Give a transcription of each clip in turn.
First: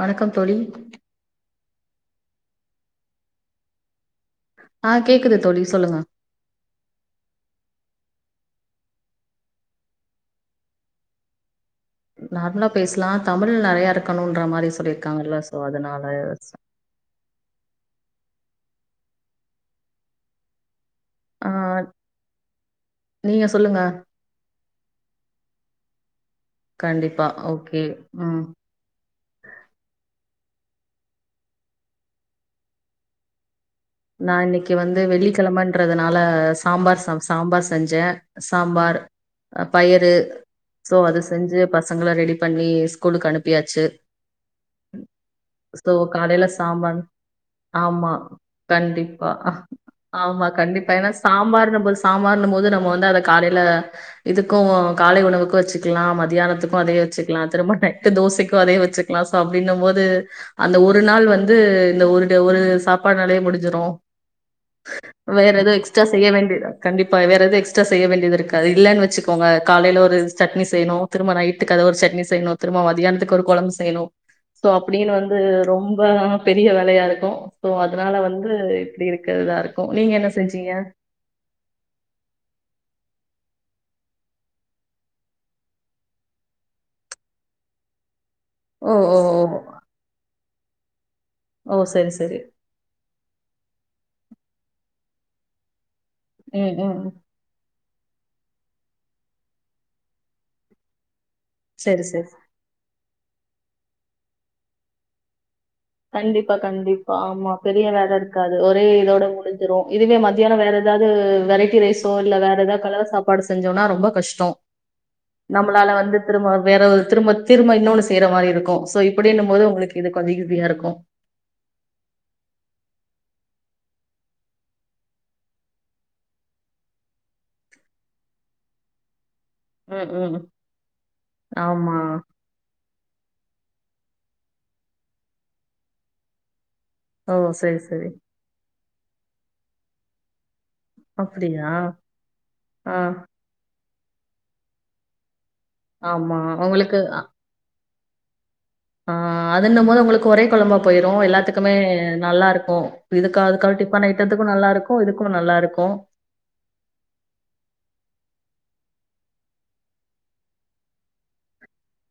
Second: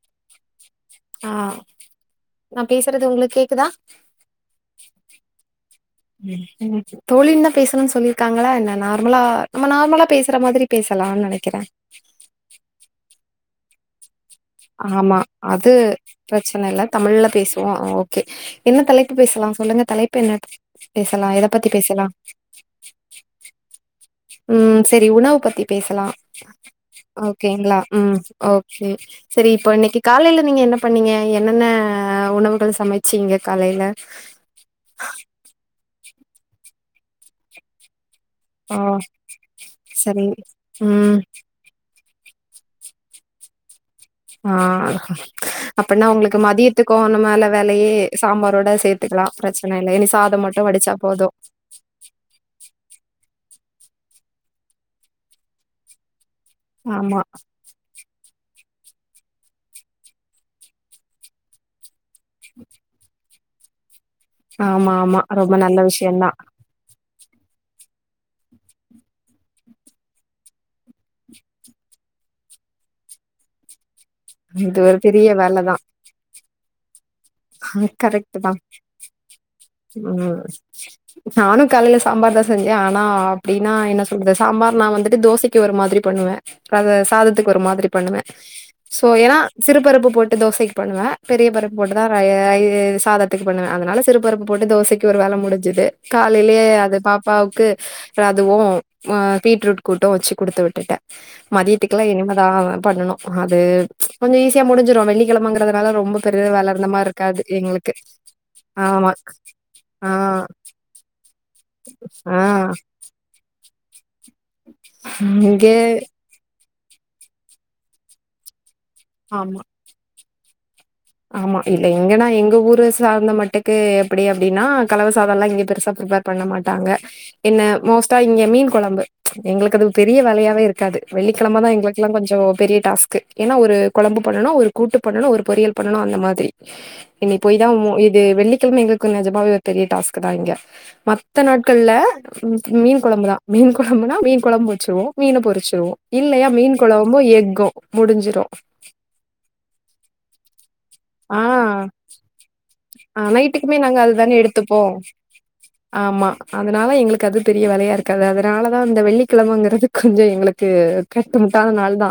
வணக்கம் தோழி ஆ நா பேசுறது உங்களுக்கு கேக்குதா ஆ கேக்குது தோழி சொல்லுங்க தோழினா பேசணுன் சொல்லிருக்காங்களா என்ன நார்முலா நம்ம நார்மலா பேசுற மாதிரி பேசலான் நெனைக்கிற நார்மலா பேஸ்லா தமிழ் நறையா இருக் ஆமா அது பிரச்சன இல்ல தமிழ்ல பேசுவோ அ ஓ கே என்ன தலைப்பு பேசுலா சொல்லுங்க தலைப்பென்ன பேசலா எத ஆ பத்தி பேசலா நீங்க சொல்லுங்க உம் செரி உணவு பத்தி பேசலா கண்டிப்பா ஓகேங்ளா ஓகே உம் ம் ஓகே செரி இப்ப இன்னைக்கு காலேல நீங்க என்ன பண்ணீங்க என்னென்ன உணவுகள் சமச்சீங்க காலேல நா இன்னைக்கு வந்து வெள்ளிக்கிழம றதுனால சாம்பார் சம் சாம்பார் செஞ்சே ஆ சாம்பார் அ பயிறு சரி சோ ம் அது செஞ்சு பஸ் பசங்கள ரெடி பண்ணி ஸ்கூலுக்கு அனுப்பியாச்சு ஆ சோ அப்புன்னா உங்ளுக்கு காலையில மதியத்துக்கு சாம்பார் ஒன்னு மேல வேலையே ஆமா சாம்பாரோட் கண்டிப்பா ஆமா கண்டிப்பா வடிச்சா ஏனா போது சாம்பார்ணு போது சாம்பார்னுமோது நம்மோ வந்து அத காலே இதுக்கும் காலை உணவுக்கூ வச்சுக்கலாம் மதி மத்தியானத்துக்கும் அதே ஆமா வச்சுக்கலாம் திரும்ப நெட்டு தோசைக்கு அதே வச்சுக்கலா சோ அப்டின்னும் போது அந்த ஒரு நாள் வந்து இந்த ஒரு ஒரு சாப்பாடு நெறய செஞ்சுரோ ஆமா ஆமா ரொம்ப நல்ல செய்ய விஷயோதான் வேண்டியது கண்டிப்பா. வேற எது எக்ஸ்ட்ரா செய்ய வேண்டியது இருக்காது இல்லன்னு வச்சுக்கோங்க காலைல ஒரு சட்னி சா செய்ணு திரும்ப நைட்டுக்குக்காக ஒரு சட்னி செய்யணு திரும்ப மத்தியானத்துக்கு ஒரு கொழம்பு செய்யணு சோ இது ஒரு அப்டின்னு பெரிய வந்து ரொம்ப ஆ பெரிய வேலையா இருக் ஆ கரெக்ட்டு தான் இருக்கறதா இருக்கும். நீங்க என்ன உம் செஞ்சீங்க? நானும் காலைல சாம்பார் தான் செஞ்சே ஆனா ஆனா அப்டின்னா என்ன சொல்றது சாம்பார் நான் வந்துட்டு தோசைக்கு ஒரு மாதிரி பண்ணுவேன் அத சாதத்துக்கு ஒரு மாதிரி பண்ணுவேன் ஓ சோ ஓ ஏனா ஓ சிறுபருப்பு போட்ட தோசை பண்ணுவே பெரிய பருப் ஓ போ தா சரி சரி ரைஸ் சாதத்துக்கு பண்ணுவே அதனால சி பருப்பு போட்டு தோசைக்கு ஒரு வேல முடிஞ்சுது காலைலியே ம் ம் அது ம். பாப்பாவுக்கு றது அதுவோ ஆ பீட்ரூட் கூட்டோ வச்சு குடுத்து விட்டுட்டே சரி மதியத்துக்கலா சரி இனிமேதா பண்ணணு அது ச்ச கொஞ்சோ ஈஸியா முடிஞ்சிரோ வெள்ளிக்கிழமங்கறது வேல ரொம்ப பெரிய கண்டிப்பா வேல இருந்த மாரி கண்டிப்பா இருக்காது ஆமா பெரிய எங்களுக்கு வேல இருக்காது ஒரே ஆமா இதோட முடிஞ்சிரோ ஆ இதுவே மத்தியானம் வேற ஏதாது வெ ரைசோ இல்ல ஆ வேற எதா கலர் சாப்பாடு செஞ்சோனா ஆ ரொம்ப கஷ் டோ இங்க நம்மளால வந்து திரும்ப வேற ஒரு திரும்ப திரும்ப இன்னொன்னு செய்ற மாரி இருக்கோ தோ இப்பிடினும் ஆமா போது உங்குளுக்கு இது [unintelligible] ஆமா [unintelligible] எங்கன்னா எங்க ஊர சார்ந்த மட்டக்கு எப்படி அப்டினா கலவு சாதலா இங்க பெருசா ப்ரிப்பேர் பண்ண மாட்டாங்க என்ன மோஸ்டா இங்க மீன் கொழம்பு ச்ச எங்களுக்கு அதுவு ம் பெரிய ம் வேலையாவே இருக்காது வெள்ளிக்கெழமதா ஆமா எங்களுக்கெல்லா கொஞ்சோ பெரிய டாஸ்க் க ஏன்னா ஒரு கொழம்பு பண்ணணோ ஒரு கூட்டு பண்ணணோ ஒரு பொறியல் பண்ணணோ அந்த மாதிரி ஓ இன்னிக் போய் தா சரி மு சரி இது வெள்ளிக்கிழமை எங்களுக்கு நிஜமாவே பெரிய டாஸ்க்தா இங்க மத்த அப்படியா நாட்கள்ல ஆ மீன் கொழம்புதா மீன் கொழம்புனா மீன் கொழம்பு வச்சிருவோ மீன பொறிச்சு ஆமா இல்லையா மீன் உங்களுக்கு கொழம்போ எக்கோ முடிஞ்சிரோ ஆ அதுன்னும் போது உங்களுக்கு ஒரே கொழம்பா போயிரோ ஆ எல்லாத்துக்குமே நல்லா இரு ஆ நைட்டுக்குமே நாங்க அதுதானே எடுத்துப்போ இருக்கு இதுக்கு நல்லா இருக்கு ஆமா அதனால எங்களுக்கு அது பெரிய வேலையா இருக்காது அது அதனாலதா இந்த வெள்ளிக்கிழமங்கறது கொஞ்சோ எங்களுக்கு கட்டுமுட்டானா நாள்தா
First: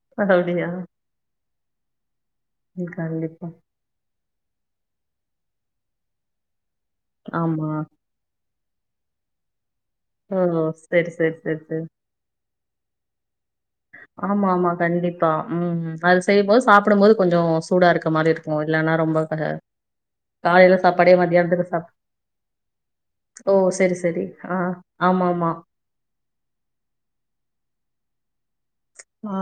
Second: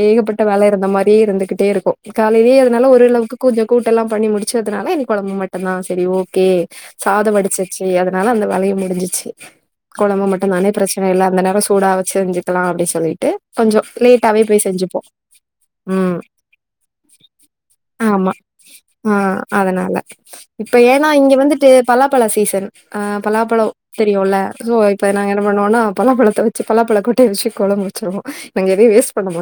ஏகப்பட்ட வேல அப்டியா இருந்த மாரியே இருந்துகிட்டே இருக்கோ காலைலியே அதனால ம் ஓரளவுக்கு கண்டிப்பா கொஞ்ச கூட்டெல்லா பண்ணி முடிச்சதுனால எ கொழம்பு மட்டந்தா செரி ஓகே சாதோ ஆமா வடிச்சாசு அதனால அந்த வேலையு முடிஞ்சிச்சு கொழம்ப ஓ மட்டுந்தானே பிரச்சன செரி இல்ல செரி அந்த செரி நேரோ செரி சூடாவே செஞ்சுக்கலா அப்டி சொல்லி ட ஆமா ஆமா கண்டிப்பா உம் ம் அது செய்யும்போது சாப்புடும் போது கொஞ்சோ சூடா இருக்க ஆமா மாரி இருக்கோ இல்லன்னா ஆ ரொம்ப [inaudible] அதனால காலையில இப்ப ஏனா சாப்பாடே இங்க மதியானத்துக்கு வந்துட்டு சாப் பலாப்பழ சீசன் ஆ ஓ பலாப்பழம் செரி செரி தெரியுல ஆ சோ இப்ப ஆமா நாங்க ஏன்ன ஆமா பண்ணுவோனா பலாப்பழத்த வெச்சு பலாப்பழ கொட்டைய வச்சு கொழம்பு செம ஆ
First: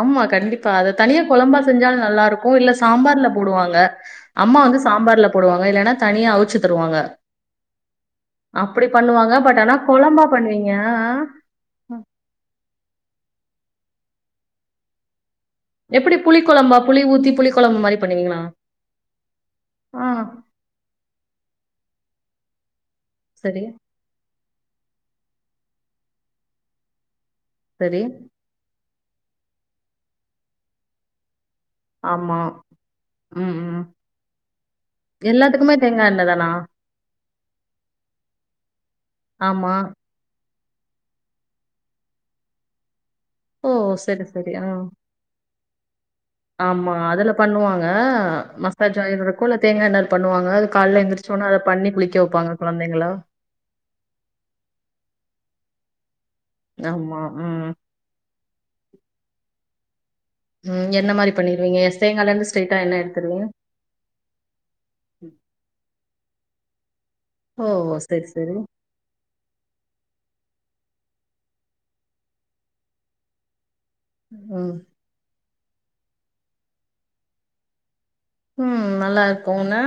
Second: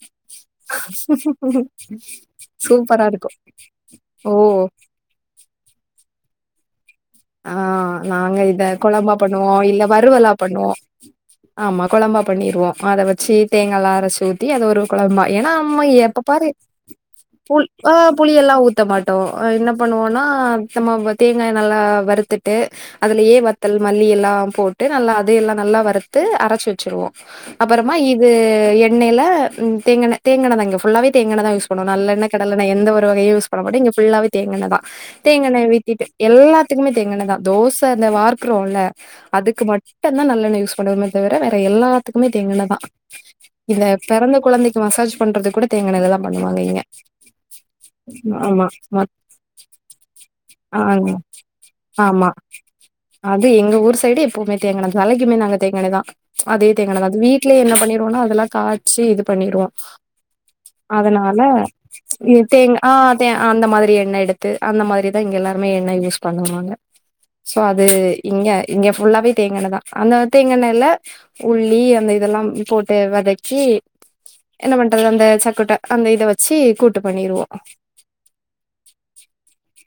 ஆமா கண்டிப்பா அத தனியா கொழம்பா செஞ்சாலு நல்லா இருக்கோ இல்ல சூப்பரா இருக்கு சாம்பார்ல போடுவாங்க ஓ அம்மா வந்து சாம்பார்ல போடுவாங்க இல்லனா தனி மைய அவிச்சு தருவாங்க ஆ நாங்க இத அப்படி கொழம்பா பண்ணுவாங்க பண்ணுவோ பட் ஆனா இல்ல கொழம்பா வறுவலா பண்ணுவோ பண்ணுவீங்க ஆ ஆமா ஆ கொழம்பா பண்ணிருவோ அத வெச் [unintelligible] சி தேங்காலா அரைச்சு ஊத்தி அது ஒரு கொழம்பா ஏன்னா அம்மா எப்படி எப்ப புளி பாரு கொழம்பா புளி ஊத்தி புளி பூள் கொழம்பு ஆ மாரி புளி பண்ணுவீங்களா எல்லா ஊத்த மாட்டோ ஆ என்ன ஆ பண்ணுவோனா நம்ம வெ தேங்கா எண்ணெல்ல வறுத்துட்டு அதுலயே சரி வத்தல் மல்லி எல்லாம் போட்டு நல்லா அது எல்லா நல்லா வறுத்து அரைச்சு வச்சுருவோ அப்பறமா சரி இது எ எண்ணெய்ல உம் தேங்கா எண்ணெய் தேங்கா எண்ணெய்தா இங்க ஃபுல்லாவே தேங்கா எண்ணெய்தா யூஸ் கொன்னு நல்லெண்ணெ ஆமா கடலெண்ணெ எந்த ஒரு வகையு யூஸ் ம் பண்ணமாட்டோ ம் இங்க ஃபுல்லாவே தேங்கா எண்ணெதா தேங்கா எண்ணெய எல்லாத்துக்குமே தேங்கா வித்திட்டு எண்ணெ தானா எல்லா ண்ணெதா தோசை இந்த வார்க்கறோல அதுக்கு ஆமா மட்டோதா நல்லெண்ணெ யூஸ் போடுமே தவிர வேற எல்லாத்துக்குமே தேங்எண்ணெதா ஓ இத சரி பிறந்த சரி ஆ கொழந்தைக்கு மசாஜ் பண்றது கூட தேங்எண்ணெலதா ஆமா அதுல பண்ணுவாங்க ஆமா மத் மசாஜ் ஆயிள் இருக்கோ இல்ல தேங்கா எண்ணெல பண்ணுவாங்க அது கால்ல ஆங் எந்திரிச்சோன அத பண்ணி குளிக்க ஆமா வைப்பாங்க கொழந்தைங்கள அது எங்க ஊர் சைட்டு எப்போமே தேங்கா எண்ணெ தலைக்குமே ஏ நாங்க தேங்கா எண்ணெதா ச்ச அதே தேங்கா எண்ணெதா ஆமா அது வீட்லே ம் என்ன பண்ணிருவோனா அதெல்லா காய்ச்சு இது பண்ணிருவோ ம் ஆ என்ன மாரி அதனால பண்ணிருவீங்க ச்ச தேங்கால இ இருந்து ஸ்ட்ரைட்டா தேங்கா ஆ எண்ணெ தே எடுத்துருவீங்க ஆ அந்த மாதிரி எண்ணெய் எடுத்து அந்த மாதிரிதா இங்க எல்லாருமே எண்ணெய் யூஸ் பண்ணுவாங்க சோ அது ஓ சரி இங்க சரி இங்க ஃபுல்லாவே தேங்கண்ணைதா அந்த தேங்கண்னைல உள்ளி அந்த இதெல்லா போட்டு வதக்கி என்ன ம் பண்றது அந்த ச கூட்ட அந்த இத வச்சு கூட்டு பண்ணிருவோ உஹ்ம் நல்லாருக்கு உன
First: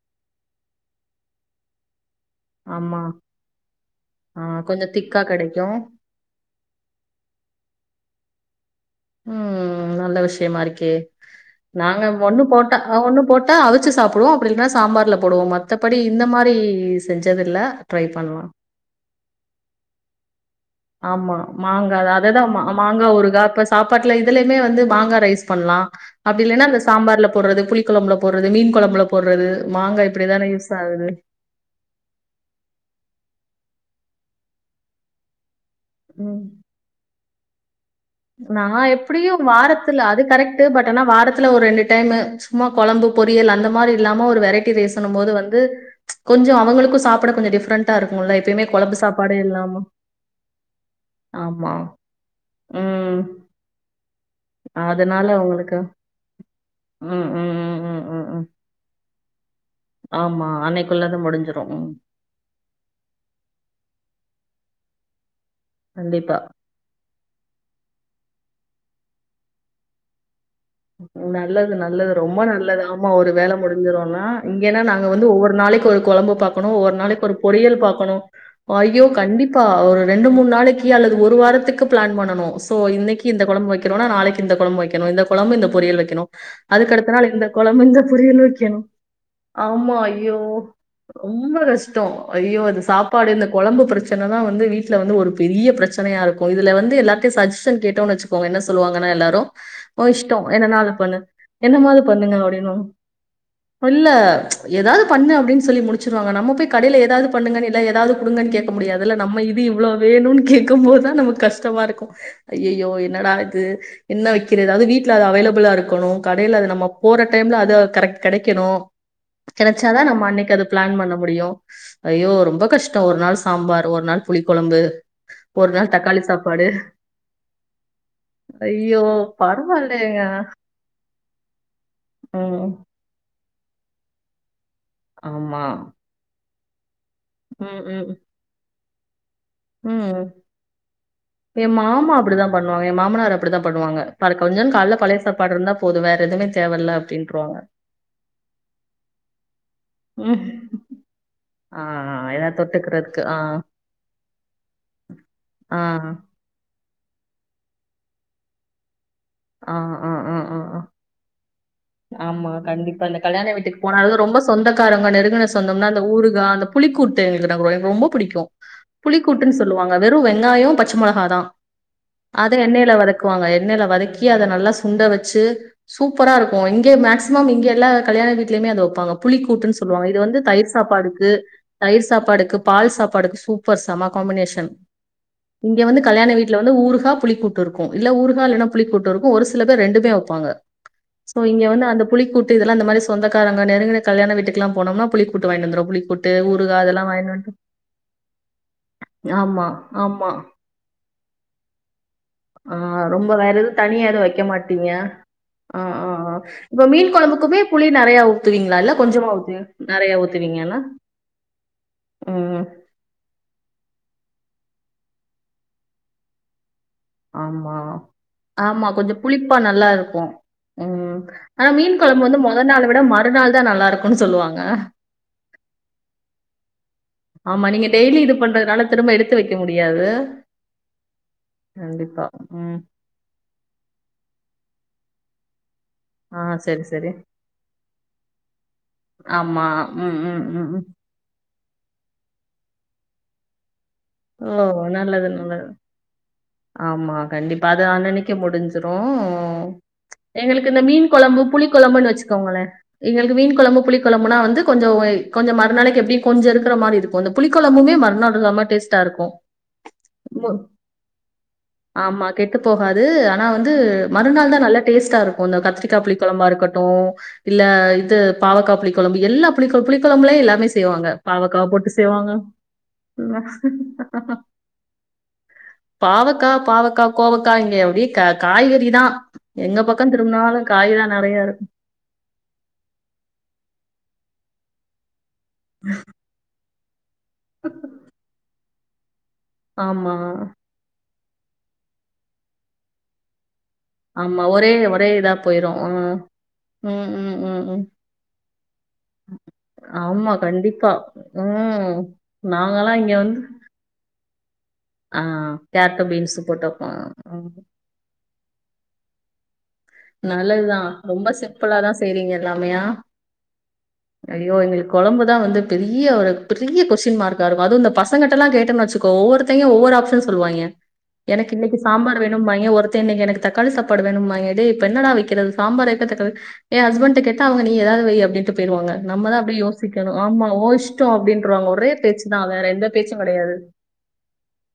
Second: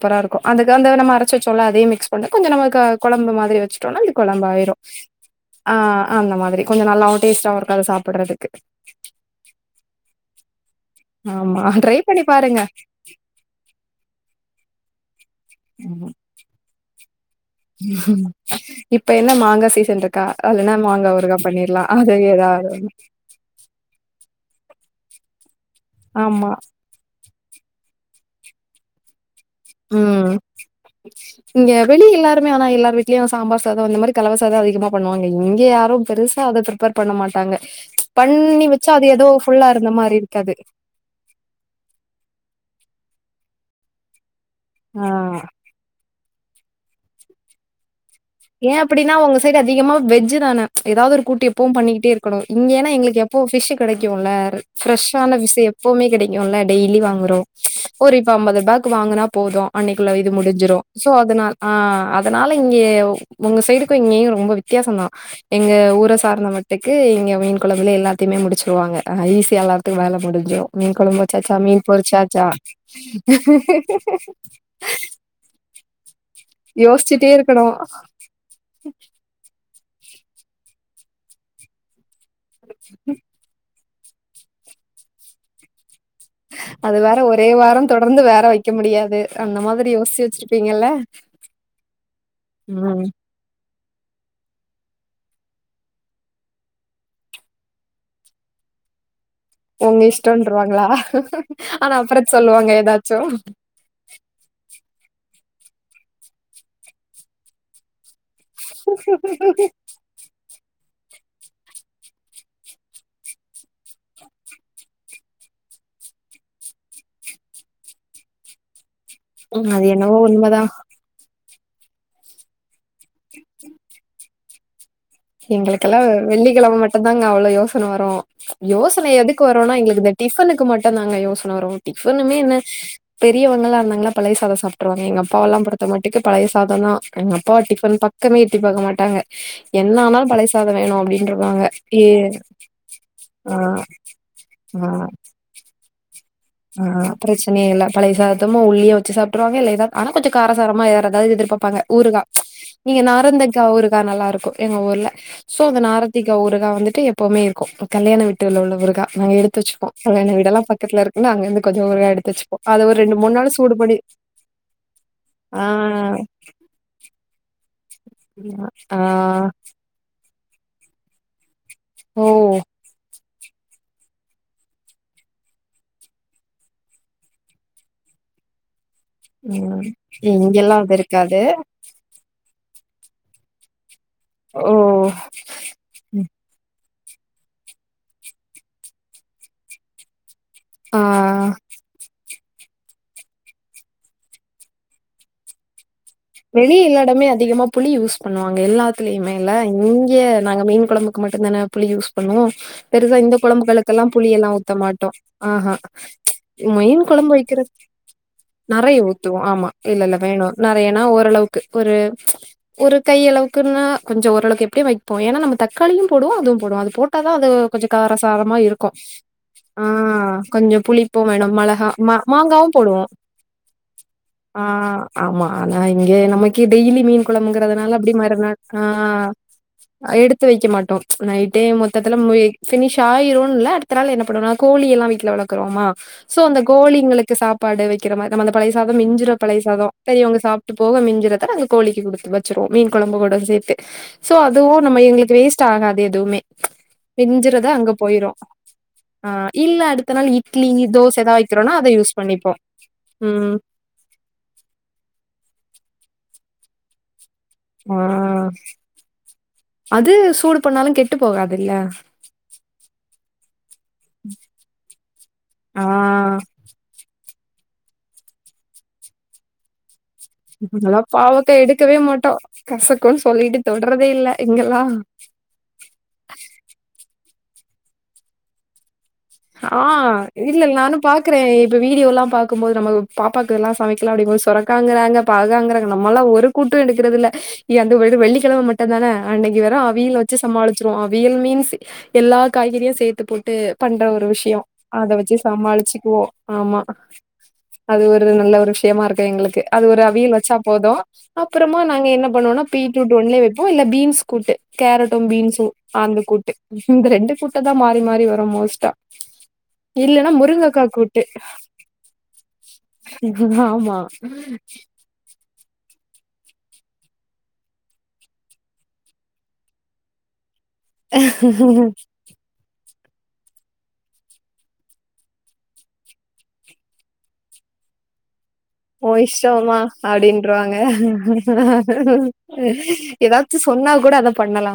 ப்பரா இருக்கு அதுக்கு வந்து நம அரைச்ச வச்சோல்ல அதே மிக்ஸ் கொண்ட கொஞ்ச நமக்கு ஆமா கொழம்பு மாதிரி வச்சிட்சோ னா அது ஆ கொழம்பாயிரு கொஞ்சோ திக்கா கெடைக்கு ஆஹ் அந்த மாதிரி கொஞ்ச நல்லாவு டேஸ்டாவு அத சாப்புட்றதுக்கு உம் நல்ல விஷயமா இருக் கே ஆமா ட்ரை நாங்க பண்ணி ஒண்ணு பாருங்க போட்டா ஒண்ணு போட்டா அவிச்சு சாப்புடுவோ அப்டி இல்லைன்னா சாம்பார்ல போடுவோ மத் மத்தபடி ஆமா இந்த மாரி ரி சஞ் ஞசதுல்ல ட்ரை பண்லா இப்ப என்ன மாங்கா சீசன் இருக்கா அதுலனா மாங்கா ஆமா ஊறுகா பண்ணிர்லா மாங்கா தா அது அததா ம ஏதாவது ஒன்னு மாங்கா ஊறுகா இப்ப சாப்பாட்டுல இதுலயுமே வந்து மாங்கா ரைஸ் பண்ணலா அப்டி ஆமா இல்லன்னா அந்த சாம்பார்ல போடுறது புளி கொழம்புல போர்றது மீன் கொழம்புல போர்ற உம் இங்க வெளி எல்லாருமே ஆனா எல்லார் வீட்லயு சாம்பார் சாத அந்த மாதிரி கலவ சாதம் அதிகமா பண்ணுவாங்க இங் இங்க யாரு ம் பெருசா அத பிரிப்பர் பண்ண மாட் தாங்க நான் யெப்டியு வாரத்துல அது இருக்காது கரெக்ட் பட் ஆனா வாரத்துல ஒரு ரெண்டு டைம் சும்மா கொழம்பு பொரியல் அந்த மாரியில்லாம ஒரு வெரைட் த்தி பேசணு ஆ போது வந்து கொஞ்ச அவங்களுக்கு சாப்ட கொஞ்ச டிஃபரண்டாருக் ஏன் அப்டின்னா உங்க சைடு அதிகமா வெஜ்ஜி தான எதாவது ஒரு கூட்டு எப்பவு ஆமா. பண்ணிக்கிட்டேருக்கணு இங் ஏனா ம். எங்களுக்கு எப்பவும் பிஷ் கெடைக்கும்ல அதனால ப்ரெஷான பிஷ் உங்களுக்கு எப்பவுமே கெடைக்கும்ல டெய்லி ம், வாங்குறோ ம், ம், ம், ஒரு ம், இப்ப ம். அம்பது ரூபாக்கு வாங்கினா போது அன்னிக்குள்ள இது ஆமா. முடிஞ்சிரு சோ அன்னைக்குள்ளது அதனால் முடிஞ்சிரும். ம். ஆஹ் அதனாலயிங்க உங்க சைடுக்கு இங்கேயு ரொம்ப வித்தியாசந்தா எங்க ஊரை கண்டிப்பா. சார்ந்த வட்டுக்கு இங்க மீன் குழம்புல எல்லாத்தையுமே முடிச்சு சொல்வாங்க ஆஹ் ஈசியா எல்லாத்துக்கு வேல முடிஞ்சுரு நல்லது நல்லது ரொம்ப நல்லது ஆமா ஒரு வேல முடிஞ்சிரும்னா இங்கன்னா நாங்க வந்து ஒவ்வொரு நாளைக்கு ஒரு கொழம்பு பாக்கணு ஒரு நாளைக்கு யோசிச்சுட்டே ஒரு இருக்கணு பொரியல் பாக்கணு ஐயோ கண்டிப்பா ஒரு ரெண்டு மூணு நாளைக்கு அல்லது ஒரு வாரத்துக்கு பிளான் பண்ணணு சோ இன்னைக்கு இந்த கொழம்பு வைக் க்றோனா நாளைக்கு இந்த கொழம்பு வைக்கணு இந்த கொழம்பு இந்த பொறியல் வக் வைக்கணு அது அதுக்கடுத்த வேற நாள் யிந்த ஒரே வாரம் கொழம்பு தொடர்ந்து வேற பொரியல் வைக்க வைக்கணு முடியாது அந்த மாதிரி ஆமா யோசிச்சு ஐயோ வச்சிருப்பீங்கல்ல ரொம்ப கஷ்டம் ஐயோ அது ம் சாப்பாடு இந்த கொழம்பு பிரச்ச தா வந்து வீட்டுல வந்து ஒரு பெரிய பிரச்சனையாருக்கு எதுல வந்து எல்லாத்தயு சஜஷன் கேட்டோனு வச்சுக்கோங்க என்ன சொல்லுவாங்கனா எல்லாரு உங்க வோ இஷ்ட இஷ்டம்ன்றுவாங்களா என்னனாலு பண்ணு என்ன ஆனா அப்புற மாதுபண்ணுங்க சொல்லுவாங்க அப்டினு ஏதாச்சு இல்ல எதாவது பண்ணு அப்டின்னு சொல்லி முடிச்சிருவாங்க நம்ம போய்கடயில எதாவதுண்ணுங்க இல்ல எதாவது குடுங்கனு கேக்க முடியாதுல நம்ம இது இவ்ளோ வேணுனு கே இர்க்கும் போதுதா நமக்கு கஷ்டமாருக்கு ஐயயோ என்னடா இது என்ன வைக்கிறது அதாவது வீட்ல அது அவைலபிளாருக்கணு கடயில அது நம்ம போற டைம்ல அது கரெக்ட் கெடைக்கணு ம் அது கெடைச்சாதா என்னவோ நம்ம அன்னைக்கு உண்மதா அது பிளான் பண்ண முடியு ஐயோ ரொம்ப கஷ் ட ஒரு நாள் சாம்பார் ஒரு நாள் புளி கொழம்பு எங்களுக்கெலா வெ வெள்ளிக்கெழம மட்டுந்தாங்க அவ்ளவு யோசன வரு ஐயோ யோசன எது க்கு வருனா எங்களுக்குயிந்த பரவாயில்லைங்க டிபனுக்கு மட்டுந்தாங்க யோசன வரும் டிபனுமே என்ன ம் பெ பெரியவங்களா இருந்தங்ளா பழய சாதம் சாப் ட்ருவாங்க எங்க அப்பாவல்லா ஆமா பொருத்த மட்டுக்கு பழய சாத தா அ அப்பா டிஃபன் பக்கமே எட்டி பாக்க மாட் டாங்க உம் ஏ மாமா அப்டிதா பண்ணுவாங்க ஏ மாமனார் ஆ அப்படித்தா பண்ணுவாங்க பழ கொஞ்ச காலைல பழைய சாப்பாடு இருந்தா போது வேற எதுவுமே தேவல்ல ஆஹ் அப்படின்ருவாங்க பிரச்சனையே இல்ல பழயசாதத்தம்ம உள்ளியே வச்சு சாப்ட்டுருவாங்க [unintelligible] ஆனா கொஞ்ச ம் காரசாரமா வேற ஏதாவது எதிர்பார்ப்பாங்க ஆ ஊருகா ஏதாவது நீங்க தொட்டுக்கிறதுக்கு ஆ நாரத்திங்கா ஊருகா நல்லா இருக்கு எங்க ஊர்ல சோ ஆ அந்த நார்ந்திக்கா ஊருகாயா வந்து எப்பவுமே இருக்கு கல்யாண வீட்டில் உள்ள ஊறுகா நாங்க எடுத்து ஆ வச்சுப்போ ஆ கல்யாண ஆ ஆ வீடெல்லா ஆ பக்கத்துல இருக் ஆமா கண்டிப்பா இந்த கல்யாண சூடு வீட்டுக்கு பண்ணி போனால ரொம்ப சொந்தக்காரங்க நெருங்குன ஆ சொந்தம்னா அந்த ஊருகா அந்த புளிக்கூட் எனக்கு ரொம்ப புடிக்கு ஆ புளி கூட்டுன்னு சொல்லுவாங்க வெறு வெங்க வெங்காய பச்ச மொளகாதா ஓ அதத எண்ணெயில வதக்குவாங்க எண்ணெயில வதக்கி க்கி அத நல்லா சுண்டை வச்சு சூப்பரா இருக்கு ங்க மேஸ்மம் இங்க எல்ல கல்யாண வீட்லயுமே அது வைப்போ ப்பாங்க புளிக்கூட்டுன்னு ம் சொல்லுவாங்க இது வந்து தயிர் இங்கெல்லா அது சாப்பாடுக்கு இருக்காது தயிர் சாப்பாடுக்கு பால் சாப்பாடுக்கு சூப்பர் சமா காம்பினேஷன் ஓ இங்க வந்து ம். கல்யாண வீட்டல வந்து ஊருக்கா புளி கூட்டு இருக்கு இல்ல ஊறுகா இல்ல புளி கூட்டு இருக்கு. ஒரு சில பேர் ரெண்டுமே வைப்பாங்க சோ ஆ இங்க வந்து அந்த புளிகூட் ட்டு இதல்லா வண்ட்டு அந்த மாதிரி சொந்தக்காரங்க நெருங்குன கல்யாண வீட்டுகல்ல போனம்ன புளிகூட்டு வாங்கிட்டு வந்துருவோ புளி கூட் வெளி இல்லாடமே அதிகமா புளி யூஸ் பண்ணுவாங்க எல்லாத்துலயுமே இல்ல ஆமா இங்கய ஆமா நாங்க மீன் கொழம்பு க்கு மட்டுந்தான புளி யூஸ் ஆ பெருசா ரொம்ப இந்த வேற எதுவும் குழம்புகளுக்கெல்லா தனியா எதுவும் வைக்க புளியெல்லா ஊத்த மாட்டீங்க. மாட்டோ ஆஹா ஆ, ஆ, ஆ. இப்ப மீன் குழம்பு குழம்புக்குமே வைக்கிறது புளி நெறையா ஊத்துவீங்களா? இல்ல நெறைய கொஞ்சமா ஊத்துவோ ஊத்து ஆமா நெறையா இல்ல வேணு ஊத்துவீங்க இல்ல? நெறையன்னா ஒரு அளவுக்கு ஒரு ம். ஒரு கைய அளவுக்குன்னா கொஞ்ச ஓரளவு எப்படி வைப்போ ஏன்னா றம்ம தக்காளியு போடுவோ அதுவு போடு அது போட்டாதா அது ஆமா. கொஞ்ச காரசாரமா ஆமா. இருக்கு கொஞ்சம் புளிப்பா நல்லா இருக்கும். ஆஹ் கொஞ்ச ம். புளிப்பு வேணு ஆனா மிளக மீன் குழம்பு வந்து மொத மாங்காவு நாள விட போடுவோ மறுநாள் தான் நல்லா இருக்கும்னு சொல்லுவாங்க. ஆஜஹ் ஆமா ஏ எ நமக்கே டெய்லி மீன் ஆமா. நீங்க கொழம்புங்கிறதுனால அப்ப டெய்லி இது மறுநாள் பண்றதுனால திரும்ப ஆன் எடுத்து வைக்க முடியாது. எடுத்து வைக்க மாட்டோ நைட்டே மொத்தத்துல கண்டிப்பா. எ ம். ஃபினிஸ் ஆயிரு இல்ல அடுத்த நாள் என்ன பண்ணுவோனா கோழி எல்லா ட்ல வளக்கறோமா சோ ஆ அந்த சரி, சரி. கோழிங்களுக்கு சாப்பாடு வைக்கிற மாதிரி நம்ம அந்த பழயசாத மிஞ்சுற ஆமா. பழயசாத ம், பெரியவுங்க ம், ம், சாப் ம். போக மிஞ்சரத அது கோழிக்கு கொடுத்து வச்சருவோ மீன் கொழம்பு கூட சேர்த்து ஓ நல்லது நல்லது ஆகாது எதுவுமே ஆமா கண்டிப்பா மிஞ்சுறது அது அங்க அன்னனைக்க போயிரு முடிஞ்சிரு ஆ இல்ல அடுத்த நாள் இட்லி எங்களுக்கு இந்த மீன் தோச ஏதா கொழம்பு புளி வைக்கிறோனா அத கொழம்புன்னு யூஸ் பண்ணிப்போ வச்சுக்கோங்களே எங்களுக்கு ம் மீன் கொழம்பு புளி கொழம்புனா வந்து கொஞ்ச வே கொஞ்ச மறுநாளைக்கு எப்டி கொஞ்ச இருக்குற மாரி இருக்கு அந் புளிக்குழம்புமே ஆ மறுநாள் நல்ல டேஸ்ட் ஸ்டா இருக்கு அது சூடு பண்ணாலு கெட்டு போகாதுல்ல முஆமா கெட்டு போகாது ஆனா வந்து மறுநாள் தா நல்ல டேஸ்டாருக்கு இந்த கத்திரிக்கா புளி ஆ குழம்பா இருக்கட்டு இல்ல இது பாவக்கா புளி கொழம்பு எல்லா புளி கொழப்பு பு நல்லா பாவக்கா எடுக்கவே செய்வாங்க மாட்டோ கசக்கும்ன்னு உம். சொல்லிட்டு தொட்றதே இல்ல இங்கெல்லாம கோவக்காயங்க அப்டி க காய்கறி தா ஆஹ் இல்லலை நானு பாக்குறே இருக்கும் இப்ப வீடியோ எல்லா பாக்கபோது நம்ம பாப்பாக்குதுல்லா சமைக்க [unintelligible] அப்டி சொரக்காங்கறாங்க பாகங்றாங்க நம்மல்லா. ஒரு கூட் ட்டும் எடுக்கிறதல்ல இ அது வெறு வெள்ளி கழ மட் ட்டதான அன்னைக்கு வெறு ஆமா அவியல் வச்சு சமாளச்ருவோ வியல் மீன்ஸ் எல்லா காய்கறியு சேர்த்து போட்டு பண்ற ஆமா விஷய ஒரே அத ஒரே வச்சு இதா போயிரும் சமாளிச்சுக்குவோ ஆமா ம், ம், ம், ம். அது ஒரு நல்ல ஒரு விஷயமா இருக்கு எங்ளுக்கு அது ஒரு ஆமா அவியல் வச்சா கண்டிப்பா. போது அப்புறமா ம். நாங்க என்ன பண்ணுவோம்னா நாங்கலாம் இங்க பீட்ரூட் ஒன்லே வந்து வைப்போ இல்ல பீன்ஸ் கூட்டு கேரட்டு ஆ பீன்ஸு கேரட்டு, அந்த பீன்ஸ் கூட்டு போட்டு வைப்போம். இந்த ரெண்டு ம். கூட்ட தா மாறி மாறி வ அப்றம் மோஸ்டா நல்லதுதா கூட்டு ரொம்ப சிம்பிளா தா செய்றீங்க எல்லாமையா ஆமா ஐயோ எங்களுக்கு கொழம்புதா வந்து பெரிய ஒரு பெரிய கொஸ்டின் மார்க் ஆ இருக்கு அது இந்த பசங்கடெல்லா கேட்டன்னு வச்சுோ ஒவ்வொருத்தைங்க ஒவ்வொரு ஆப்ஷன் சொல்லுவாய்ங்க எனக்கு இன்னைக்கு சாம்பார் வேணுபாய்ங்க ஒருத் இன்னைக்கு எனக்கு தக்காளி சாப்பாடு வேணுபாயிங்க எடேய் அப்ற என்னடா வைக்கிறது சாம்பார்க் ஏ ஹஸ்பண்ட் கேட்ட அவங்க நீ ஏதாவது வை அப்படின்னு ஓ இஷ்டமா ஓ அப்டின்றவாங்க இஷ்டம் அப்படின்ருவாங்க. ஒரே பேச்சு தான். வேற எந்த பேச்சும் கிடையாது. எதாச்சு சொன்னா கூட அத பண்ணலா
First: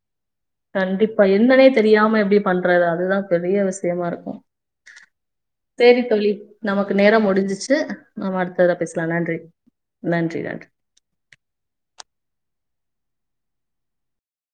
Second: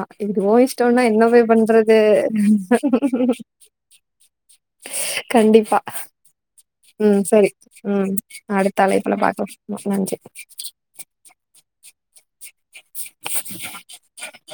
ஓ இஷ்டம்னா கண்டிப்பா என்ன போய் என்னன்னே பண்றது தெரியாம எப்டி பண்றது கண்டிப்பா செரி தோழி நமக்கு நேரம் முடிஞ்சிச்சு நம்ம அடுத்தத தலைப்புல பாக்கலா நன்றி [inaudible]